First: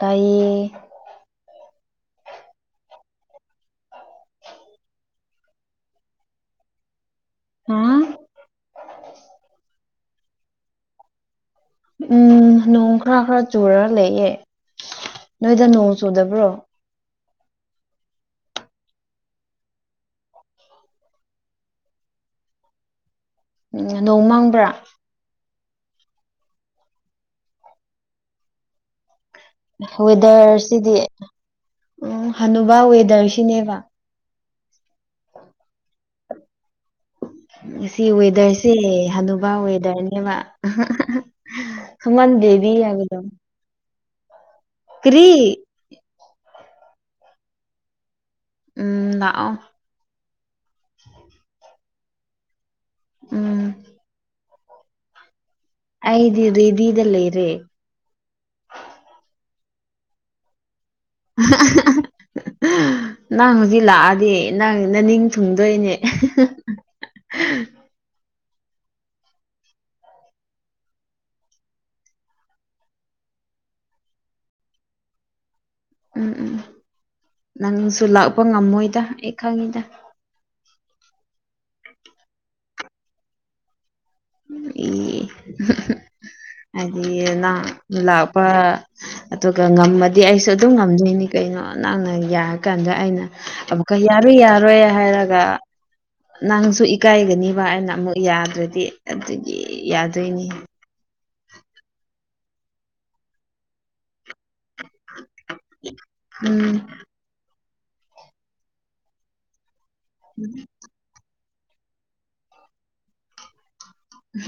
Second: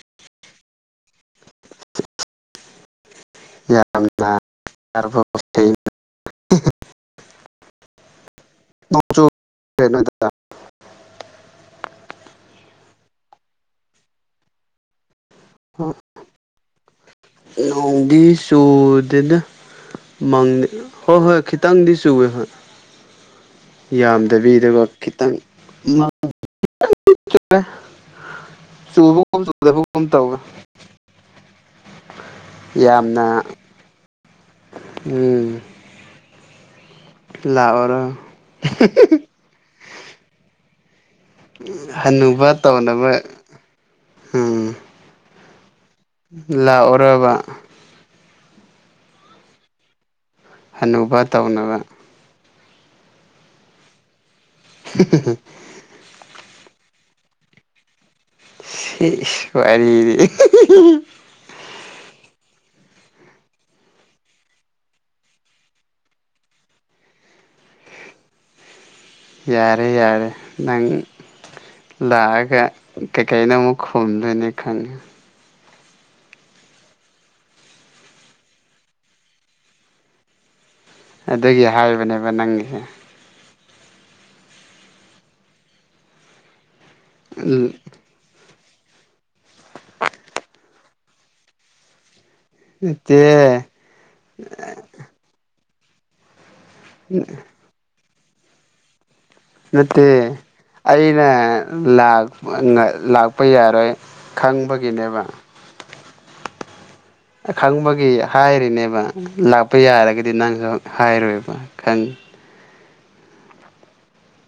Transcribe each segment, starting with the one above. ꯇꯥꯏꯌꯦ ꯌꯥꯝꯅ [unintelligible] ꯍꯥꯥ ꯅꯣꯡꯁꯨ [unintelligible] ꯅꯣꯏꯗ ꯎꯝ ꯅꯣꯡ ꯈꯔ ꯈꯔ ꯆꯨꯔꯒ ꯂꯩꯌꯦ ꯅꯣꯏꯗ ꯅꯣꯡ ꯆꯨꯗꯕ꯭ꯔꯣ ꯅꯣꯡꯗꯤ ꯆꯨꯗꯦꯗ ꯃꯪꯉꯦ ꯍꯣꯏ ꯍꯣꯏ ꯈꯤꯠꯇꯪꯗꯤ ꯆꯨꯋꯦ ꯍꯣꯢ ꯎꯝ ꯅꯣꯡ ꯌꯥꯝꯗꯕꯤꯗ ꯃꯥꯡꯕ꯭ꯔꯥ ꯀꯣ ꯈꯤꯇꯪ [unintelligible] ꯆꯨꯕ ꯋꯦꯗꯔꯁꯤꯗꯤ ꯎꯝ ꯍꯅꯨꯕꯥ ꯌꯥꯝꯅ ꯋꯦꯗꯔꯁꯤꯅꯦꯕ ꯎꯝ ꯂꯥꯛꯑꯣꯔꯣ ꯉꯁꯤ ꯋꯦꯗꯔꯁꯦ ꯍꯅꯨꯕꯥ ꯋꯦꯗꯔꯅꯦꯕ ꯑꯍꯥ ꯑꯍꯥ ꯑꯍꯥ ꯍꯟꯅꯨꯕ ꯇꯧꯅꯕ ꯎꯝ ꯀꯔꯤ ꯂꯥꯛꯑꯣꯔꯕ ꯎꯝ ꯂꯥꯛꯑꯣ ꯍꯅꯨꯕ ꯇꯧꯅꯕ ꯎꯝ ꯍꯤ ꯍꯤ ꯍꯤ ꯑꯩꯗꯤ ꯔꯤꯗꯤꯗ ꯂꯩꯔꯦ ꯁꯤ ꯋꯥꯔꯤꯗꯤ ꯑ ꯍ ꯍ ꯍ ꯑꯍ ꯍꯪ ꯍꯪ ꯅꯪ ꯍꯧꯖꯤꯛ ꯂꯥꯛꯑꯗꯤ ꯅꯪ ꯅꯅꯤꯡ ꯊꯨꯡꯗꯣꯏꯅꯦ ꯍꯥ ꯌꯥꯔꯦ ꯌꯥꯔꯦ ꯅꯪ ꯂꯥꯛꯑꯒ ꯀꯩꯀꯩꯩꯅꯣ ꯑꯃꯨꯛ ꯈꯣꯨꯝꯗꯣꯏꯅꯤ ꯈꯪꯉꯦ ꯎꯝ ꯎꯝ ꯅꯪꯁꯨ ꯂꯥꯛꯄ ꯉꯝꯃꯣꯏꯗ ꯑꯩ ꯈꯪꯉꯤꯗ ꯑꯗꯨꯒꯤ ꯍꯥꯏꯔꯕꯅꯦꯕ ꯅꯪꯒꯤꯖꯦ [unintelligible] ꯍꯥꯏꯗꯤ ꯅꯪ ꯂꯥꯛꯄ ꯑꯗꯨꯒ ꯉꯝꯃꯗꯤ ꯑꯩꯁꯨ ꯑꯗꯨꯝ ꯉꯝꯗꯣꯏꯅꯤ ꯀꯩꯅꯣ ꯅꯪꯅ ꯌꯥ ꯀꯥꯟꯗ ꯑꯩꯅ ꯅꯠꯇꯦ ꯑꯃꯨꯛꯀ ꯌꯥꯔꯣꯢ ꯌꯥꯔꯣꯏ ꯍꯥꯏꯔꯒ ꯅꯪꯁꯨ ꯏꯀꯥꯏꯒꯅꯤꯕ ꯑꯩꯅ ꯑꯃꯨꯛ ꯌꯥꯗ꯭ꯔꯗꯤ ꯑꯗꯨ ꯅꯠꯇꯦ ꯑꯩꯅ ꯂꯥꯛ ꯑ ꯅ ꯂꯥꯛꯄ ꯌꯥꯔꯣꯏ ꯈꯪꯕꯒꯤꯅꯦꯕ ꯎꯝ ꯈꯪꯕꯒꯤ ꯍꯥꯏꯔꯤꯅꯦꯕ ꯂꯥꯛꯄ ꯌꯥꯔꯒꯗꯤ ꯅꯪꯁꯨ ꯍꯥꯏꯔꯣꯏꯕ ꯈꯪ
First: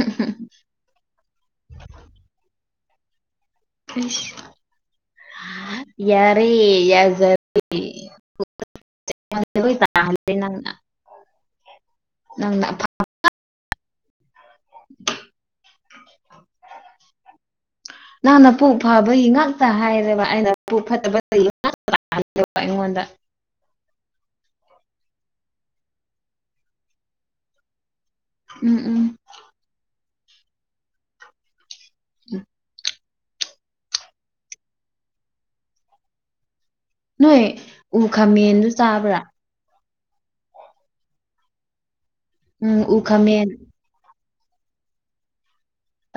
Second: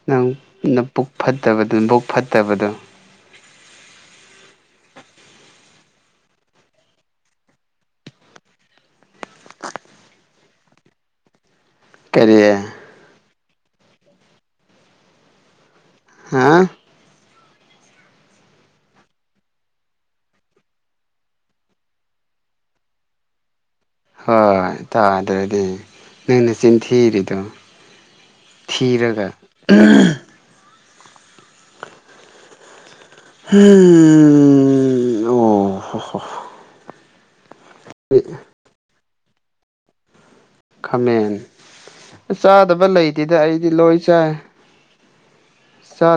ꯅꯪ ꯅꯄꯨꯛ ꯐꯠꯇꯕꯗꯨ ꯕꯨꯛ ꯐꯠꯇꯕꯗꯣ ꯏꯁ ꯌꯥꯔꯦ ꯌꯥꯖꯔꯦ ꯂꯧꯁꯤꯟꯕ ꯉꯝꯗꯕ ꯅꯪꯅ ꯀꯔꯤ ꯅꯪꯅ ꯍꯥꯥ ꯅꯪꯅ ꯄꯨꯛ ꯐꯕꯒꯤ ꯉꯥꯛꯇ ꯍꯥꯏꯔꯦꯕ ꯑꯩꯅ ꯄꯨ ꯐꯠꯇꯕ ꯇꯒꯤ ꯉꯥꯛꯇ ꯂꯧꯁꯤꯟꯕ ꯉꯝꯗꯕ ꯑꯩꯉꯣꯟꯗ ꯍꯣꯏ ꯇꯥꯗ꯭ꯔꯗꯤ ꯅꯪ ꯅꯆꯤꯟ ꯊꯤꯔꯤꯗꯣ ꯎꯝ ꯎꯝ ꯊꯤꯔꯒ ꯎꯝ [unintelligible] ꯎꯝ ꯍꯨꯝ ꯍꯣ ꯅꯣꯏ ꯎ ꯈꯥꯃꯦꯟꯗꯨ ꯆꯥꯕ꯭ꯔꯥ ꯈꯥꯃꯦꯟ ꯎꯝ ꯆꯥꯗꯕ ꯎ ꯂꯩꯇꯦꯗ ꯈꯥꯃꯦꯟ ꯑꯩꯗꯤ ꯂꯣꯏ ꯆꯥꯏ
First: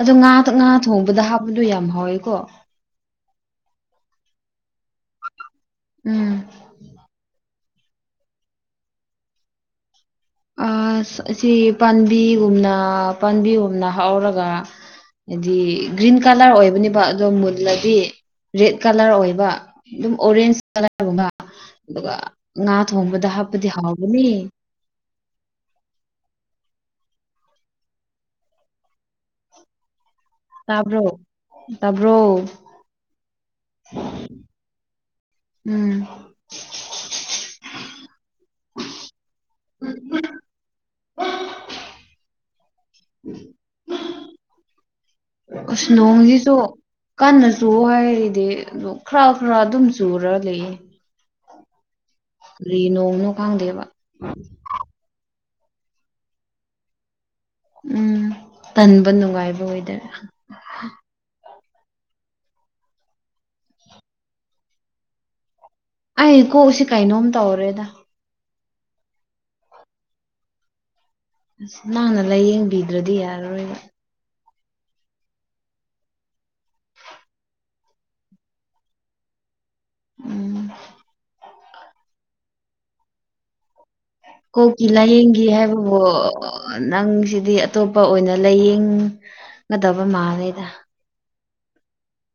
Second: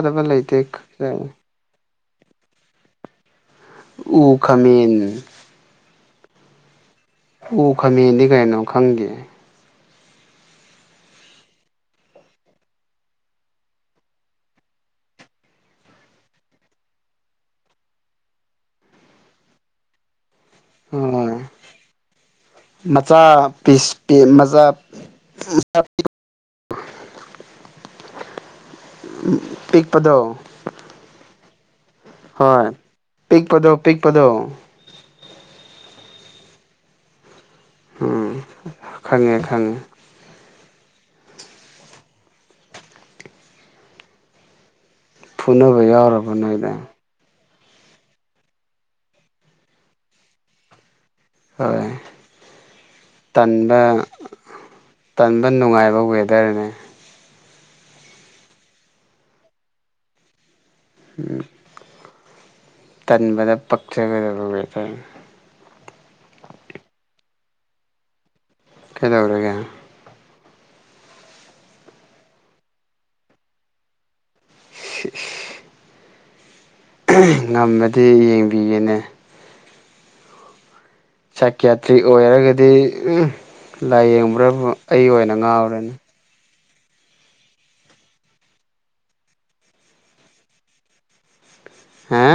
ꯑꯗꯣ ꯉꯥ ꯊꯣ ꯂꯩꯇꯦ ꯉꯥ ꯊꯣꯡꯕꯗ ꯍꯥꯞꯄꯗꯣ ꯌꯥꯝ ꯍꯥꯎꯋꯦꯀꯣ ꯎ ꯈꯥꯃꯦꯟ ꯎꯝ ꯎ ꯈꯥꯃꯦꯟꯗꯤ ꯀꯩꯅꯣ ꯈꯪꯗꯦ ꯑꯁ ꯑꯁꯤ ꯄꯥꯟꯕꯤꯒꯨꯝꯅ ꯄꯥꯟꯕꯤꯒꯨꯝꯅ ꯍꯧꯔꯒ ꯍꯥꯏꯗꯤ ꯒ꯭ꯔꯤꯟ ꯀꯂꯔ ꯑꯣꯏꯕꯅꯦꯕ ꯑꯗꯣ ꯃꯨꯜꯂꯗꯤ ꯔꯦꯠ ꯀꯂꯔ ꯑꯣꯏꯕ ꯑꯗꯨꯝ ꯑꯣꯔꯦꯟꯖ ꯀꯂꯔ ꯒꯨꯝꯕ ꯍꯣꯏ ꯑꯗꯨꯒ ꯉꯥ ꯊꯣꯡꯕꯗ ꯍꯥꯞꯄꯗꯤ ꯍꯥꯎꯕꯅꯤ ꯂꯧꯁꯤꯟꯕ ꯉꯝꯗꯕ ꯎꯝ ꯄꯤꯛꯄꯗꯣ ꯇꯥꯕ꯭ꯔꯣ ꯇꯥꯕ꯭ꯔꯣ ꯍꯣꯏ ꯄꯤꯛꯄꯗꯣ ꯄꯤꯛꯄꯗꯣ ꯎꯝ ꯎꯝ ꯈꯪꯉꯦ ꯈꯪꯉꯦ ꯐꯨꯅꯕ ꯑꯁ ꯌꯥꯎꯔꯕ ꯅꯣꯡꯖꯤꯁꯨ ꯅꯣꯏꯗ ꯀꯟꯅ ꯆꯨ ꯍꯥꯏꯔꯤꯗꯤ ꯑꯗꯨ ꯈꯔ ꯈꯔ ꯑꯗꯨꯝ ꯆꯨꯔ ꯂꯩꯌꯦ ꯍꯣꯏ ꯀꯔꯤ ꯅꯣꯡꯅꯣ ꯈꯪꯗꯦꯕ ꯇꯟꯕ ꯇꯟꯕ ꯅꯨꯡꯉꯥꯏꯕ ꯋꯦꯗꯔꯅꯦ ꯎꯝ ꯇꯟꯕ ꯅꯨꯡꯉꯥꯏꯕ ꯋꯦꯗꯔ ꯂꯧꯁꯤꯟꯕ ꯉꯝꯗꯕ ꯇꯟꯕꯗ ꯄꯛꯆꯒꯗꯕ ꯋꯦꯗꯔꯅꯦ ꯑꯩ ꯀꯣꯛ ꯁꯤ ꯀꯩꯅꯣꯝ ꯇꯧꯔꯦꯗ ꯀꯩꯗꯧꯔꯒꯦ ꯃꯥꯅ ꯂꯥꯏꯌꯦꯡꯕꯤꯗ꯭ꯔꯗꯤ ꯌꯥꯔꯔꯣꯏꯕ ꯁꯤ ꯏꯁ ꯑꯍ ꯉꯝꯃꯗꯤ ꯌꯦꯡꯕꯤꯒꯦꯅꯦ ꯎꯝ ꯁꯀꯤꯌꯥꯇ꯭ꯔꯤ ꯑꯣꯏꯔꯒꯗꯤ ꯎꯝ ꯂꯥꯏꯌꯦꯡꯕ꯭ꯔꯕꯨ ꯀꯣꯛꯀꯤ ꯑꯩ ꯑꯣꯏꯅ ꯂꯥꯏꯌꯦꯡꯒꯦ ꯉꯥꯎꯔꯅꯤ ꯍꯥꯏꯕꯕꯨ ꯅꯪꯁꯤꯗꯤ ꯑꯇꯣꯞꯄ ꯑꯣꯏꯅ ꯂꯥꯏꯌꯦꯡꯒꯗꯕ ꯃꯥꯂꯦꯗ ꯍꯥ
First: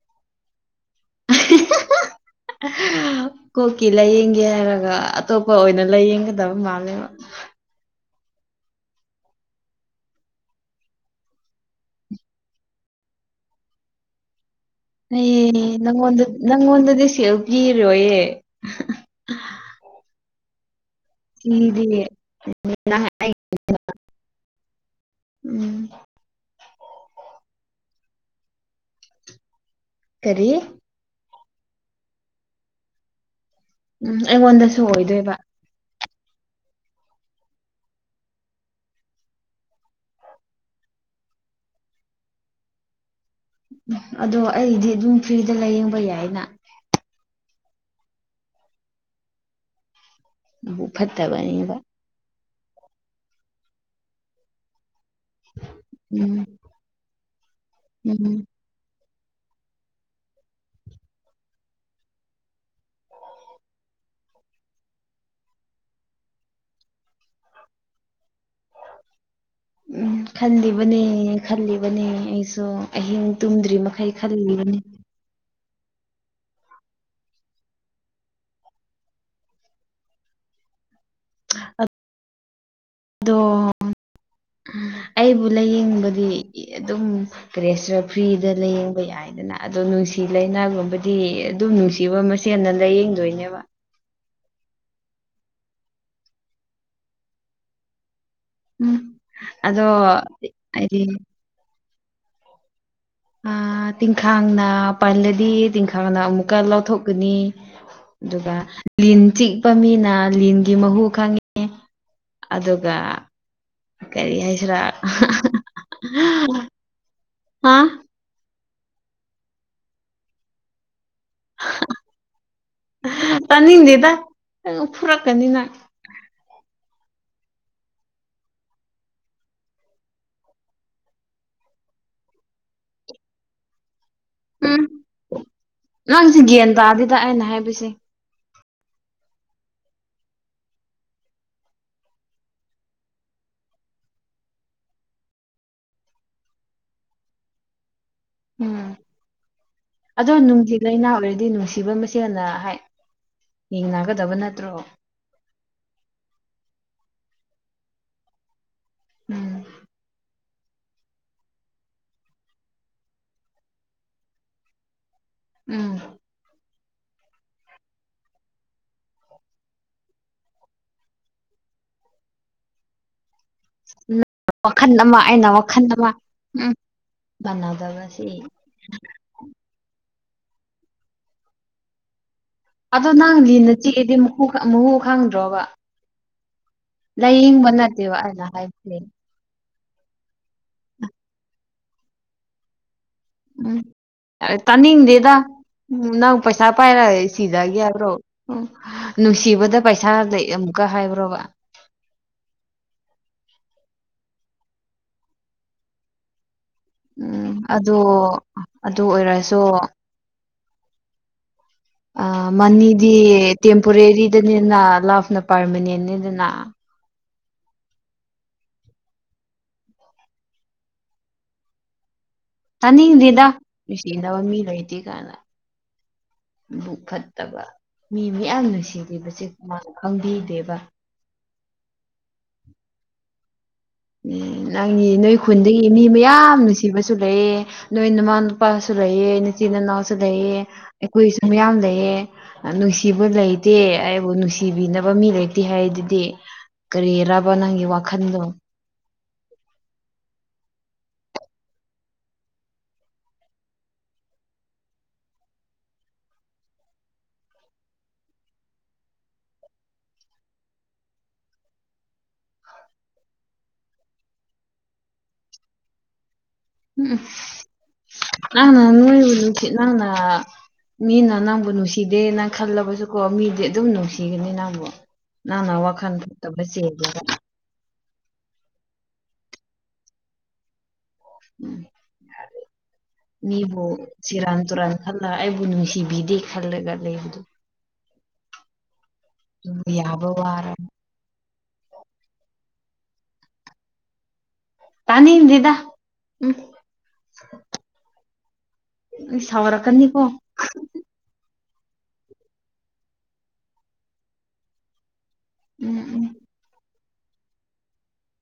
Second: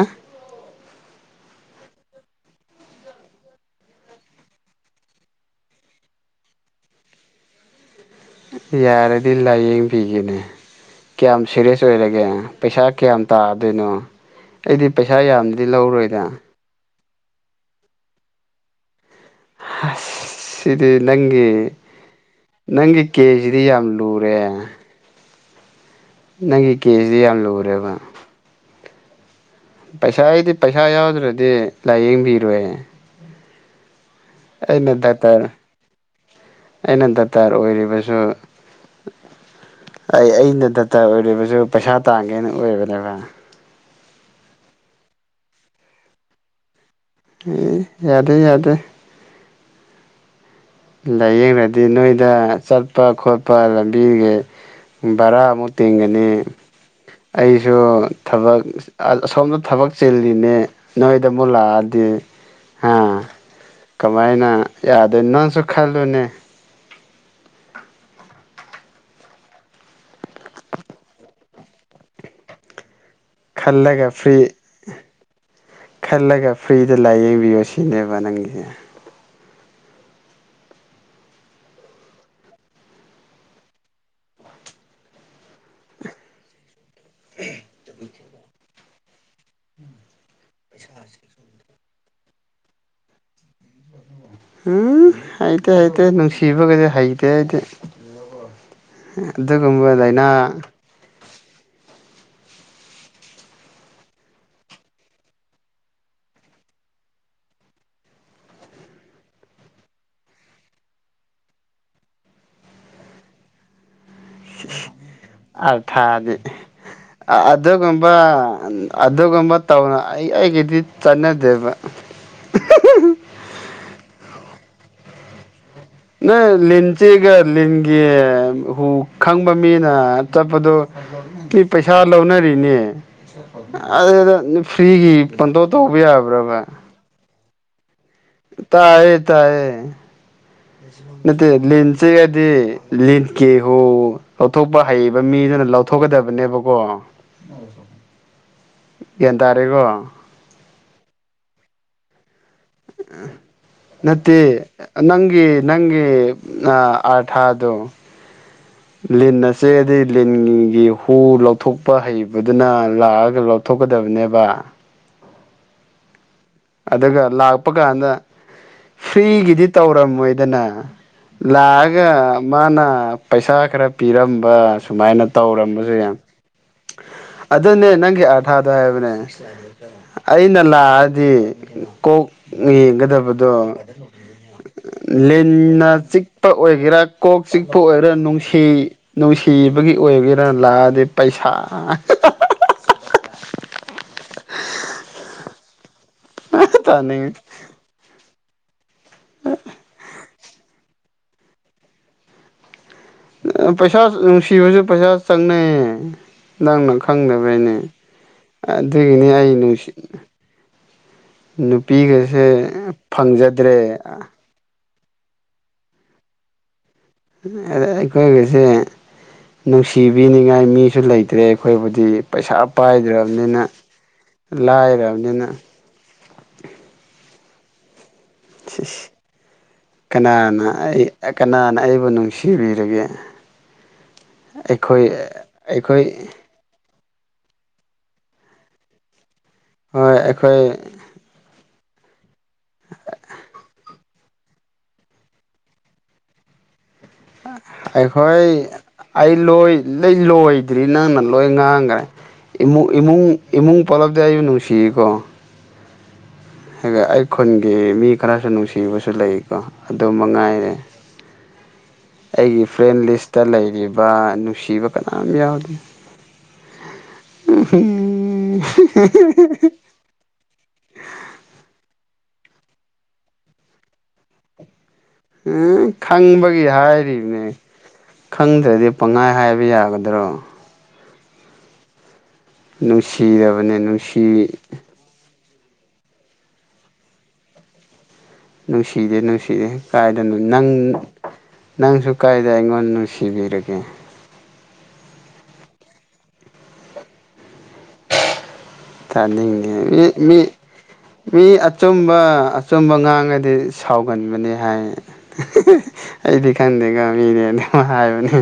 [inaudible] ꯍꯍ ꯀꯣꯛꯀꯤ ꯂꯥꯏꯌꯦꯡꯒꯦ ꯍꯥꯏꯔꯒ ꯑꯇꯣꯞꯄ ꯑꯣꯏꯅ ꯂꯥꯏꯌꯦꯡꯒꯗꯕ ꯃꯥꯜꯂꯦꯕ ꯌꯥꯔꯗꯤ ꯂꯥꯏꯌꯦꯡꯕꯤꯒꯦꯅꯦ ꯀꯌꯥꯝ ꯁꯦꯔꯦꯁ ꯑꯣꯏꯔꯒꯦ ꯄꯩꯁꯥ ꯀꯌꯥꯝ ꯇꯥꯗꯣꯏꯅꯣ ꯑꯩꯗꯤ ꯄꯩꯁꯥ ꯌꯥꯝꯅꯗꯤ ꯑꯩ ꯂꯧꯔꯣꯏꯗ ꯅꯪꯉꯣꯟꯗ ꯅꯪꯉꯣꯟꯗꯗꯤ ꯁꯦꯜ ꯄꯤꯔꯣꯏꯌꯦ ꯍꯁ ꯁꯤꯗꯤ ꯅꯪꯒꯤ ꯁꯤꯗꯤ ꯅꯪꯒꯤ ꯅꯪ ꯑꯩ ꯀꯦꯖꯁꯤꯗꯤ ꯌꯥꯝ ꯂꯨꯔꯦ ꯎꯝ ꯅꯪꯒꯤ ꯀꯦꯖꯇꯤ ꯌꯥꯝ ꯂꯨꯔꯦꯕ ꯀꯔꯤ ꯄꯩꯁꯥꯗꯤ ꯄꯩꯁꯥ ꯌꯥꯎꯗ꯭ꯔꯗꯤ ꯂꯥꯏꯌꯦꯡꯕꯤꯔꯣꯏꯅꯦ ꯎꯝ ꯑꯩꯉꯣꯟ ꯑꯩꯅ ꯗꯥꯛꯇꯔ ꯑꯩꯅ ꯗꯥꯛꯇꯔ ꯑꯣꯏꯔꯤꯕꯁꯨ ꯑꯩ ꯑꯩꯅ ꯗꯥꯛꯇꯔ ꯑꯣꯏꯔꯤꯕꯁꯨ ꯄꯩꯁꯥ ꯇꯥꯡꯒꯦꯅ ꯑꯣꯏꯕꯅꯦꯕ ꯑꯗꯣ ꯑꯩꯗꯤ ꯑꯗꯨꯝ ꯐ꯭ꯔꯤꯗ ꯂꯥꯏꯌꯦꯡꯕ ꯌꯥꯏꯅ ꯑꯦ ꯌꯥꯗꯦ ꯌꯥꯗꯦ ꯕꯨ ꯐꯠꯇꯕꯅꯦꯕ ꯂꯥꯏꯌꯦꯡꯔꯗꯤ ꯅꯣꯏꯗ ꯆꯠꯄ ꯈꯣꯠꯄ ꯂꯝꯕꯤꯒꯤ ꯚꯔꯥ ꯑꯃꯨꯛ ꯇꯤꯡꯒꯅꯤ ꯎꯝ ꯑꯩꯁꯨ ꯎꯝ ꯊꯕꯛ ꯑ ꯑꯁꯣꯝꯗ ꯊꯕꯛ ꯆꯤꯜꯂꯤꯅꯦ ꯅꯣꯏꯗ ꯑꯃꯨꯛ ꯂꯥꯛꯑꯗꯤ ꯍꯥꯥ ꯀꯃꯥꯏꯅ ꯌꯥꯗꯣꯏꯅꯣ ꯅꯪꯁꯨ ꯈꯜꯂꯨꯅꯦ ꯎꯝ ꯈꯟꯜꯂꯤꯕꯅꯦ ꯈꯜꯂꯤꯕꯅꯦ ꯑꯩꯁꯨ ꯑꯍꯤꯡ ꯇꯨꯝꯗ꯭ꯔꯤ ꯈꯜꯂꯒ ꯃꯈꯩ ꯐ꯭ꯔꯤ ꯈꯜꯂꯤꯕꯅꯤ ꯈꯜꯂꯒ ꯐ꯭ꯔꯤꯗ ꯂꯩꯌꯦꯡꯕꯤꯌꯣ ꯁꯤꯅꯦꯕ ꯅꯪꯁꯦ ꯑꯗꯣ ꯑꯩꯕꯨ ꯂꯩꯌꯦꯡꯕꯗꯤ ꯑꯗꯨꯝ ꯀꯔꯦꯁꯇ ꯐ꯭ꯔꯤꯗ ꯂꯥꯏꯌꯦꯡꯕ ꯌꯥꯏꯗꯅ ꯑꯗꯣ ꯅꯨꯡꯁꯤ ꯂꯥꯏꯅꯥꯒꯨꯝꯕꯗꯤ ꯑꯗꯨꯝ ꯅꯨꯡꯁꯤꯕ ꯃꯁꯦꯅ ꯂꯥꯏꯌꯦꯡꯗꯣꯏꯅꯦꯕ ꯎꯝ ꯍꯩꯇꯦ ꯍꯩꯇꯦ ꯅꯨꯡꯁꯤꯕꯒꯗꯤ ꯍꯩꯇꯦ ꯍꯩꯇꯦ ꯑꯗꯨꯒꯨꯝꯕ ꯂꯩꯅ ꯑꯩꯗꯤ ꯇꯤꯟꯈꯥꯡꯅ ꯄꯜꯂꯗꯤ ꯇꯤꯟꯈꯥꯡꯅ ꯑꯃꯨꯛꯀ ꯂꯧꯊꯣꯛꯀꯅꯤ ꯑꯗꯨꯒ ꯂꯤꯟ ꯆꯤꯛꯄ ꯃꯤꯅ ꯂꯤꯟꯒꯤ ꯃꯍꯨ ꯈꯪꯉꯤ ꯑꯗꯨꯒ ꯀꯔꯤ ꯍꯥꯏꯁꯤꯔꯥ ꯑꯔꯊꯥꯗꯤ ꯍꯥ ꯑꯗꯨꯒꯨꯝꯕ ꯑꯗꯨꯒꯨꯝꯕ ꯇꯧꯅ ꯑꯩ ꯑꯩꯒꯤꯗꯤ ꯆꯠꯅ ꯗꯦꯕ ꯇꯥꯅꯤꯡꯗꯦꯗ ꯐꯨꯔꯛꯀꯅꯤ ꯅꯪ ꯅꯪ ꯂꯤꯟ ꯆꯦꯑꯒ ꯂꯤꯟꯒꯤ ꯍꯨ ꯈꯪꯕ ꯃꯤꯅ ꯆꯠꯄꯗꯨ ꯃꯤ ꯄꯩꯁꯥ ꯂꯧꯅꯔꯤꯅꯦ ꯑꯗꯨꯗ ꯎꯝ ꯐ꯭ꯔꯤꯒꯤ ꯄꯟꯇꯧ ꯇꯧꯕ ꯌꯥꯕ꯭ꯔꯕ [inaudible] ꯍꯥꯢꯕꯁꯦ ꯇꯥꯏꯌꯦ ꯇꯥꯏꯌꯦ ꯅꯠꯇꯦ ꯂꯤꯟ ꯆꯤꯛꯑꯗꯤ ꯂꯤꯟꯀꯤ ꯍꯨ ꯂꯧꯊꯣꯛꯄ ꯍꯩꯕ ꯃꯤꯗꯨꯅ ꯂꯧꯊꯣꯛꯀꯗꯕꯅꯦꯕꯀꯣ ꯎꯝ ꯌꯒ꯭ꯟ ꯇꯥꯔꯦꯀꯣ ꯑꯗꯣ ꯅꯨꯡꯁꯤ ꯂꯩꯅꯥ ꯑꯣꯏꯔꯗꯤ ꯅꯨꯡꯁꯤꯕ ꯃꯁꯦꯟꯅ ꯍꯥꯏ ꯌꯦꯡꯅꯒꯗꯕ ꯅꯠꯇꯦ ꯅꯠꯇ꯭ꯔꯣ ꯅꯪꯒꯤ ꯅꯪꯒꯤ ꯑꯥꯔꯊꯥꯗꯣ ꯂꯤꯟꯅ ꯎꯝ ꯆꯤꯛꯑꯗꯤ ꯂꯤꯟꯒꯤ ꯍꯨ ꯂꯧ ꯊꯣꯛꯄ ꯍꯩꯕꯗꯨꯅ ꯂꯥꯛꯑꯒ ꯂꯧꯊꯣꯛꯀꯗꯕꯅꯦꯕ ꯎꯝ ꯑꯗꯨꯒ ꯂꯥꯛꯄ ꯀꯥꯟꯗ ꯐ꯭ꯔꯤꯒꯤꯗꯤ ꯇꯧꯔꯝꯃꯣꯏꯗꯅ ꯂꯥꯛꯑꯒ ꯃꯥꯅ ꯄꯩꯁꯥ ꯈꯔ ꯄꯤꯔꯝꯕ ꯋꯥꯈꯜ ꯑꯃ ꯁꯨꯃꯥꯏꯅ ꯑꯩꯅ ꯋꯥꯈꯜ ꯇꯧꯔꯝꯕꯁꯦ ꯑꯃ ꯌꯥꯝ ꯎꯝ ꯑꯗꯨꯅꯦ ꯅꯪꯒꯤ ꯃꯥꯟꯅꯗꯕꯁꯤ ꯑꯥꯔꯊꯥꯗꯣ ꯍꯥꯏꯕꯅꯦ ꯑꯩꯅ ꯂꯥꯛꯑꯗꯤ ꯀꯣꯛ ꯑꯗꯣ ꯅꯪ ꯌꯦꯡꯒꯗꯕꯗꯣ ꯂꯤꯟꯅ ꯆꯤꯛꯑꯗꯤ ꯃꯍꯨ ꯃꯍꯨ ꯈꯪꯗ꯭ꯔꯣꯕ ꯂꯤꯟꯅ ꯆꯤꯛꯄ ꯑꯣꯏꯒꯦꯔꯥ ꯀꯣꯛ ꯂꯥꯏꯌꯦꯡꯕ ꯆꯤꯛꯄ ꯑꯣꯏꯔ ꯅꯠꯇꯦꯕ ꯑꯩꯅ ꯅꯨꯡꯁꯤ ꯍꯥꯏꯕꯁꯦ ꯅꯨꯡꯁꯤꯕꯒꯤ ꯑꯣꯏꯒꯦꯔꯥ ꯂꯥꯛꯑꯗꯤ ꯄꯩꯁꯥ ꯎꯝ ꯇꯥꯅꯤꯡꯗꯦꯗ ꯎꯝ ꯅꯪ ꯄꯩꯁꯥ ꯄꯥꯏꯔ ꯁꯤ ꯇꯥꯅꯤꯡꯉꯤ ꯁꯤꯒꯦ ꯍꯥꯏꯕ꯭ꯔꯣ ꯎ ꯅꯨꯡꯁꯤꯕꯗ ꯄꯩꯁꯥ ꯂꯩ ꯑꯃꯨꯛꯀ ꯍꯥꯏꯕ꯭ꯔꯣꯕ ꯄꯩꯁꯥ ꯅꯨꯡꯁꯤꯕꯁꯨ ꯄꯩꯁꯥ ꯆꯪꯅꯩꯌꯦ ꯅꯪꯅ ꯈ ꯎꯝ ꯐꯪꯗꯕꯩꯅꯦ ꯑꯗꯣ ꯑꯗꯨ ꯑꯗꯨꯒꯤꯅꯤ ꯑꯩ ꯑꯣꯏꯔꯁꯨ ꯅꯨꯡꯁꯤ ꯅꯨ ꯑ ꯃꯅꯤꯗꯤ ꯇꯦꯝꯄꯣꯔꯦꯔꯤꯗꯅꯤꯅ ꯂꯞꯅ ꯄꯥꯔꯃꯅꯟꯅꯅꯤꯗꯅ ꯑ ꯑ ꯑꯩꯈꯣꯏꯒꯁꯦ ꯅꯨꯡꯁꯤꯕꯤꯅꯤꯡꯉꯥꯏ ꯃꯤꯁꯨ ꯂꯩꯇ꯭ꯔꯦ ꯑꯩꯈꯣꯏꯕꯨꯗꯤ ꯄꯩꯁꯥ ꯇꯥꯅꯤꯡꯗꯦꯗ ꯄꯥꯏꯗ꯭ꯔꯕꯅꯤꯅ ꯅꯨꯡꯁꯤꯅꯕ ꯂꯥꯏꯔꯕꯅꯤꯅ ꯕꯨ ꯐꯠꯇꯕ ꯃꯤ ꯃꯤꯌꯥꯝ ꯅꯨꯡꯁꯤꯜꯂꯤꯔꯤꯕꯁꯦ ꯀꯅꯥꯅ ꯈꯪꯕꯤꯗꯦꯕ ꯑꯦ ꯀꯅꯥꯅ ꯑꯩꯕꯨ ꯅꯨꯡꯁꯤꯕꯤꯔꯒꯦ ꯑꯩꯈꯣꯏ ꯅꯪꯒꯤ ꯅꯣꯏ ꯈꯨꯟꯗꯒꯤ ꯃꯤ ꯑꯩꯈꯣꯏ ꯃꯌꯥꯝ ꯅꯨꯡꯁꯤ ꯊꯤꯕꯁꯨ ꯂꯩꯑ ꯅꯣꯏ ꯃꯃꯥ ꯅꯨꯄꯥꯁꯨ ꯂꯩꯑ ꯏꯆꯤꯟ ꯍꯣꯏ ꯏꯅꯥꯎꯁꯨ ꯂꯩꯑ ꯑꯩꯈꯣꯏ ꯑꯩꯈꯣꯏꯁꯨ ꯃꯌꯥꯝ ꯂꯩꯌꯦ ꯅꯨꯡꯁꯤꯕ ꯂꯩꯇꯦ ꯑꯩꯕꯨ ꯅꯨꯡꯁꯤꯕꯤꯅꯕ ꯃꯤ ꯂꯩꯇꯦ ꯍꯥꯏꯗꯨꯗꯤ ꯀꯔꯤꯔꯕ ꯅꯪꯒꯤ ꯋꯥꯈꯟꯗꯣ ꯑꯩꯈꯣꯏ ꯑꯩ ꯂꯣꯏ ꯂꯩ ꯂꯣꯏꯗ꯭ꯔꯤ ꯅꯪꯅ ꯂꯣꯏ ꯉꯥꯡꯈꯒ꯭ꯔꯦ ꯏꯃꯨꯡ ꯏꯃꯨꯡ ꯏꯃꯨꯡ ꯄꯨꯂꯞꯗꯤ ꯑꯩꯁꯨ ꯅꯨꯡꯁꯤꯌꯦꯀꯣ ꯑꯩ ꯈꯨꯟꯒꯤ ꯃꯤ ꯈꯔꯁꯨ ꯅꯨꯡꯁꯤꯕꯁꯨ ꯂꯩꯀꯣ ꯑꯗꯨ ꯃꯉꯥꯏꯔꯦ ꯑꯩꯒꯤ ꯐ꯭ꯔꯦꯟꯗ ꯂꯤꯁꯇ ꯂꯩꯔꯤꯕ ꯅꯨꯡꯁꯤꯕ ꯀꯅꯥꯝ ꯌꯥꯎꯗꯦ [unintelligible] ꯃꯤꯅ ꯅꯪꯕꯨ ꯅꯨꯡꯁꯤꯗꯦ ꯅꯪ ꯈꯜꯂꯕꯁꯨꯀꯣ ꯃꯤꯗꯤ ꯑꯗꯨꯝ ꯅꯨꯡꯁꯤꯒꯅꯤ ꯅꯪꯕꯨ ꯎ ꯅꯪꯅ ꯋꯥꯈꯜ ꯐꯠꯇꯕ ꯈꯪꯕꯒꯤ ꯆꯦꯜꯂꯒ ꯍꯥꯏꯔꯤꯝꯅꯦ ꯈꯪꯗ꯭ꯔꯗꯤ ꯄꯪꯉꯥꯏ ꯍꯥꯏꯕ ꯌꯥꯒꯗ꯭ꯔꯣ [inaudible] ꯅꯨꯡꯁꯤꯔꯕꯅꯦ ꯅꯨꯡꯁꯤ ꯅꯪꯅ ꯑꯩꯕꯨ ꯅꯨꯡꯁꯤꯕꯤꯗꯦ ꯈꯟꯂꯒꯗꯤ ꯅꯨꯡꯁꯤꯗꯦ ꯅꯨꯡꯁꯤꯗꯦ ꯑꯗꯨꯕꯨ ꯌꯥꯕ ꯀꯥꯏꯗꯅꯣ ꯅꯪ ꯋꯥꯔ ꯅꯪꯁꯨ ꯀꯥꯏꯗ ꯑꯩꯉꯣꯟ ꯅꯨꯡꯁꯤꯕꯤꯔꯒꯦ ꯇꯥꯅꯤꯡꯗꯤꯗ ꯎꯝ ꯑꯩ ꯇꯥꯅꯤꯡꯗꯦ ꯏ ꯁꯥꯎꯔꯛꯀꯅꯤꯀꯣ ꯃꯤ ꯃꯤ ꯑꯆꯨꯝꯕ ꯑꯆꯨꯝꯕ ꯉꯥꯡꯉꯗꯤ ꯁꯥꯎꯒꯟꯕꯅꯦ ꯍꯥꯏꯌꯦ ꯎꯝ ꯎꯝ ꯑꯩꯗꯤ ꯈꯪꯗꯦꯉ ꯃꯤꯅꯦ ꯑꯗꯨꯝ ꯍꯥꯏꯕꯅꯦ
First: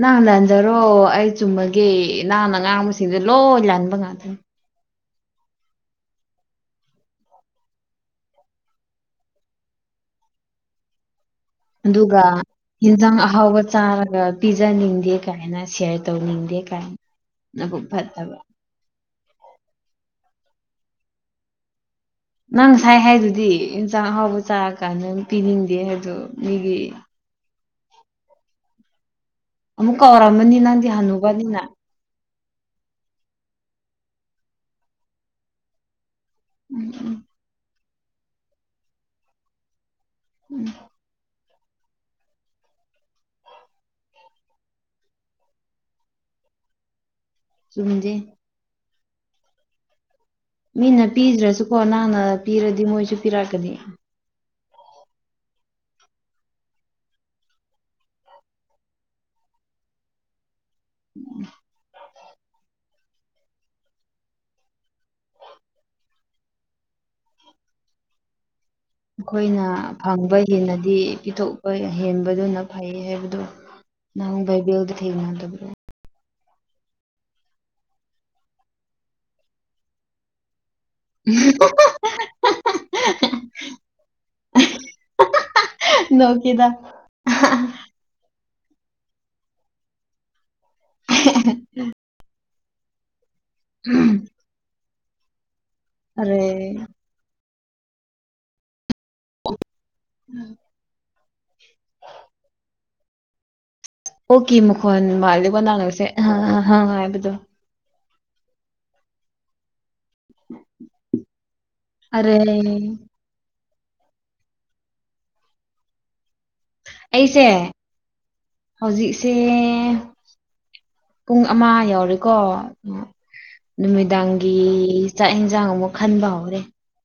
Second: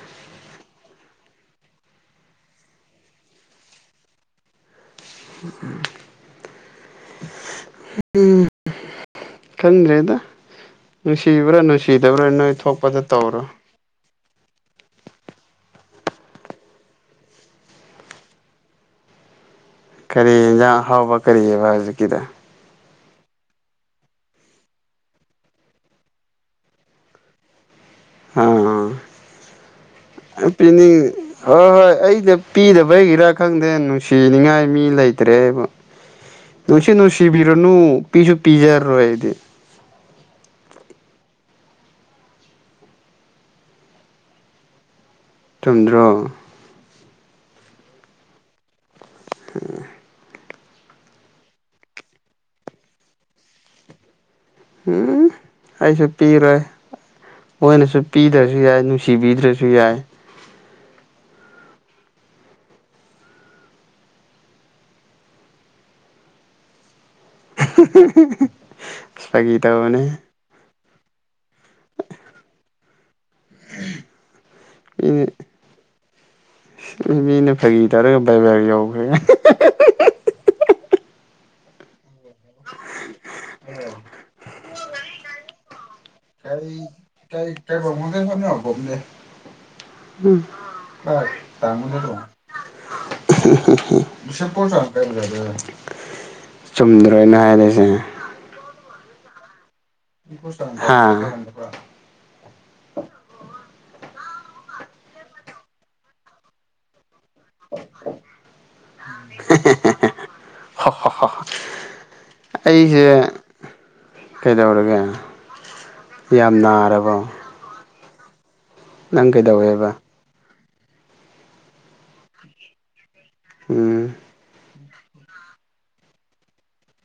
ꯅꯪ ꯂꯥꯟꯖꯔꯣ ꯑꯩ ꯆꯨꯝꯃꯒꯦ ꯅꯍꯥꯛꯅ ꯉꯥꯡꯕꯁꯤꯡꯗꯣ ꯂꯣꯏ ꯂꯥꯟꯕ ꯉꯥꯛꯇꯅꯤ [unintelligible] ꯍꯨꯝ ꯎꯝ ꯈꯪꯗ꯭ꯔꯦꯗ ꯅꯨꯡꯁꯤꯕꯔꯥ ꯑꯗꯨꯒ ꯅꯨꯡꯁꯤꯗꯕꯔ ꯅꯣꯏ ꯊꯣꯛꯄꯗ ꯌꯦꯟꯖꯥꯡ ꯇꯧꯔꯣ ꯑꯍꯥꯎꯕ ꯆꯥꯔꯒ ꯄꯤꯖꯅꯤꯡꯗꯦ ꯀꯥꯏꯅ ꯁꯤꯌꯔ ꯇꯧꯅꯤꯡꯗꯦ ꯀꯥꯏꯅ ꯅꯕꯨꯛ ꯐꯠꯇꯕ ꯀꯔꯤ ꯌꯦꯟꯖꯥꯡ ꯍꯥꯎꯕ ꯀꯔꯤꯑꯕ ꯍꯧꯖꯤꯛꯀꯤꯗ ꯅꯪ ꯉꯁꯥꯏ ꯍꯥꯏꯗꯨꯗꯤ ꯑꯦꯟꯁꯥꯡ ꯑꯍꯥꯎꯕ ꯆꯥꯔꯀꯥꯟꯗ ꯄꯤꯅꯤꯡꯗꯦ ꯍꯥꯏꯗꯣ ꯃꯤꯒꯤ ꯑꯑ ꯑꯃꯨꯛ ꯑ ꯀꯧꯔꯝꯃꯅꯤ ꯅꯪꯗꯤ ꯄꯨꯛꯅꯤꯡ ꯍꯣ ꯍꯅꯨꯕꯅꯤꯅ ꯍꯣꯏ ꯑꯩꯅ ꯄꯤꯅꯤꯡ ꯄꯤꯗꯕꯩꯒꯤꯔꯥ ꯈꯪꯗꯦ ꯅꯨꯡꯁꯤꯅꯤꯡꯉꯥꯏ ꯃꯤ ꯂꯩꯇ꯭ꯔꯦꯕ ꯅꯨꯡꯁꯤ ꯅꯨꯡꯁꯤꯕꯤ ꯔꯨꯅꯨ ꯄꯤꯖꯨ ꯄꯤꯖꯥꯔꯣꯏ ꯑꯩꯗꯤ ꯎꯝ ꯆꯨꯝꯗ꯭ꯔꯣ ꯆꯨꯝꯗꯤ ꯎꯝ ꯃꯤꯅ ꯄꯤꯗ꯭ꯔꯁꯨꯀꯣ ꯅꯪꯅ ꯄꯤꯔꯗꯤ ꯃꯣꯏꯁꯨ ꯄꯤꯔꯛꯀꯅꯤ ꯎꯝ ꯑꯩꯁꯨ ꯄꯤꯔꯦ ꯃꯣꯏꯅꯁꯨ ꯄꯤꯗ꯭ꯔꯁꯨ ꯌꯥꯏ ꯅꯨꯡꯁꯤꯕꯤꯗ꯭ꯔꯁꯨ ꯌꯥꯏ [unintelligible] [unintelligible] ꯑꯩꯈꯣꯏꯅ ꯇꯧꯕꯅꯦ ꯐꯪꯕ ꯍꯦꯟꯅꯗꯤ ꯄꯤꯊꯣꯛꯄ ꯍꯦꯟꯕꯗꯨꯅ ꯐꯩ ꯍꯥꯏꯕꯗꯣ ꯅꯪ ꯕꯥꯏꯕꯜꯗ ꯊꯦꯡꯅꯗꯕꯔꯣ ꯃꯥ ꯃꯤꯅ ꯐꯥꯒꯤ ꯇꯥꯔꯒ ꯕꯥꯏꯕꯜ ꯌꯧꯈ꯭ꯔꯦ [unintelligible] ꯅꯣꯛꯀꯦꯗ [unintelligible] [unintelligible] [unintelligible] ꯑꯔꯦ ꯂꯣꯏꯅꯥ ꯍꯥꯏꯔꯤꯁꯦ [unintelligible] ꯑꯣꯀꯤ ꯃꯈꯣꯟ ꯃꯥꯜꯂꯤꯀꯣ ꯅꯪꯅ ꯉꯁꯤ ꯑꯍ ꯑꯍ ꯍ ꯥꯏꯕꯗꯣ [unintelligible] ꯍꯣꯏ ꯍꯣ ꯍꯣꯏ ꯍꯣꯏ ꯑꯔꯦ ꯑꯩꯁꯦ ꯀꯩꯗꯧꯔꯒꯦ ꯌꯥꯝ ꯅꯥꯔꯕ ꯑꯩꯁꯦ ꯍꯧꯖꯤꯛꯁꯦ ꯀꯩꯗꯧꯋꯦꯕ ꯄꯨꯡ ꯑꯃꯥ ꯌꯧꯔꯦꯀꯣ ꯎꯝ ꯅꯨꯃꯤꯗꯥꯡꯒꯤ ꯆꯥꯛ ꯏꯟꯁꯥꯡ ꯑꯃꯨꯛ ꯈꯟꯕ ꯍꯧꯔꯦ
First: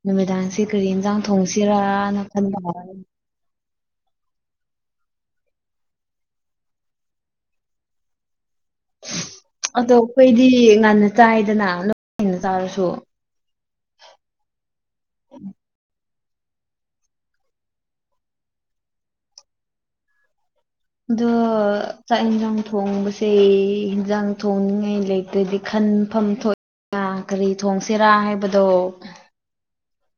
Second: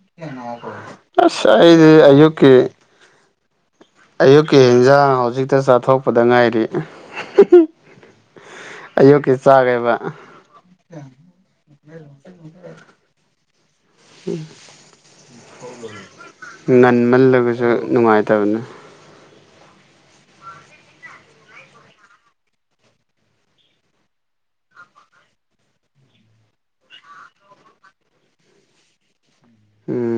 ꯅꯨꯃꯤꯗꯥꯡꯁꯤ ꯀꯔꯤ ꯌꯦꯟꯖꯥꯡ ꯑꯁ ꯑꯩꯗꯤ ꯊꯣꯡꯁꯤꯔꯅ ꯑꯌꯨꯛꯀꯤ ꯈꯟꯕ ꯍꯧꯔꯦ ꯑꯌꯨꯛꯀꯤ ꯏꯟꯖꯥꯡ ꯍꯧꯖꯤꯛꯇ ꯆꯥꯊꯣꯛꯄꯗ ꯉꯥꯏꯔꯤ ꯑꯌꯨꯛꯀꯤ ꯆꯥꯒꯦꯕ ꯑꯗꯣ ꯑꯩꯈꯣꯏꯗꯤ ꯉꯟꯅ ꯆꯥꯏꯗꯅ ꯅꯣꯏ ꯉꯟꯅ ꯆꯥꯔꯁꯨ ꯉꯟꯃꯜꯂꯒꯁꯨ ꯅꯨꯡꯉꯥꯏꯇꯕꯅꯤ ꯑꯗꯣ ꯆꯥꯛ ꯌꯦꯟꯁꯥꯡ ꯊꯣꯡꯕꯁꯦ ꯌꯦꯟꯖꯥꯡ ꯊꯣꯡꯅꯤꯡꯉꯥꯏ ꯂꯩꯇ꯭ꯔꯗꯤ ꯈꯟꯐꯝ ꯊꯣꯛꯏꯅ ꯀꯔꯤ ꯊꯣꯡꯁꯤꯔꯥ ꯍꯥꯏꯕꯗꯣ ꯎꯝ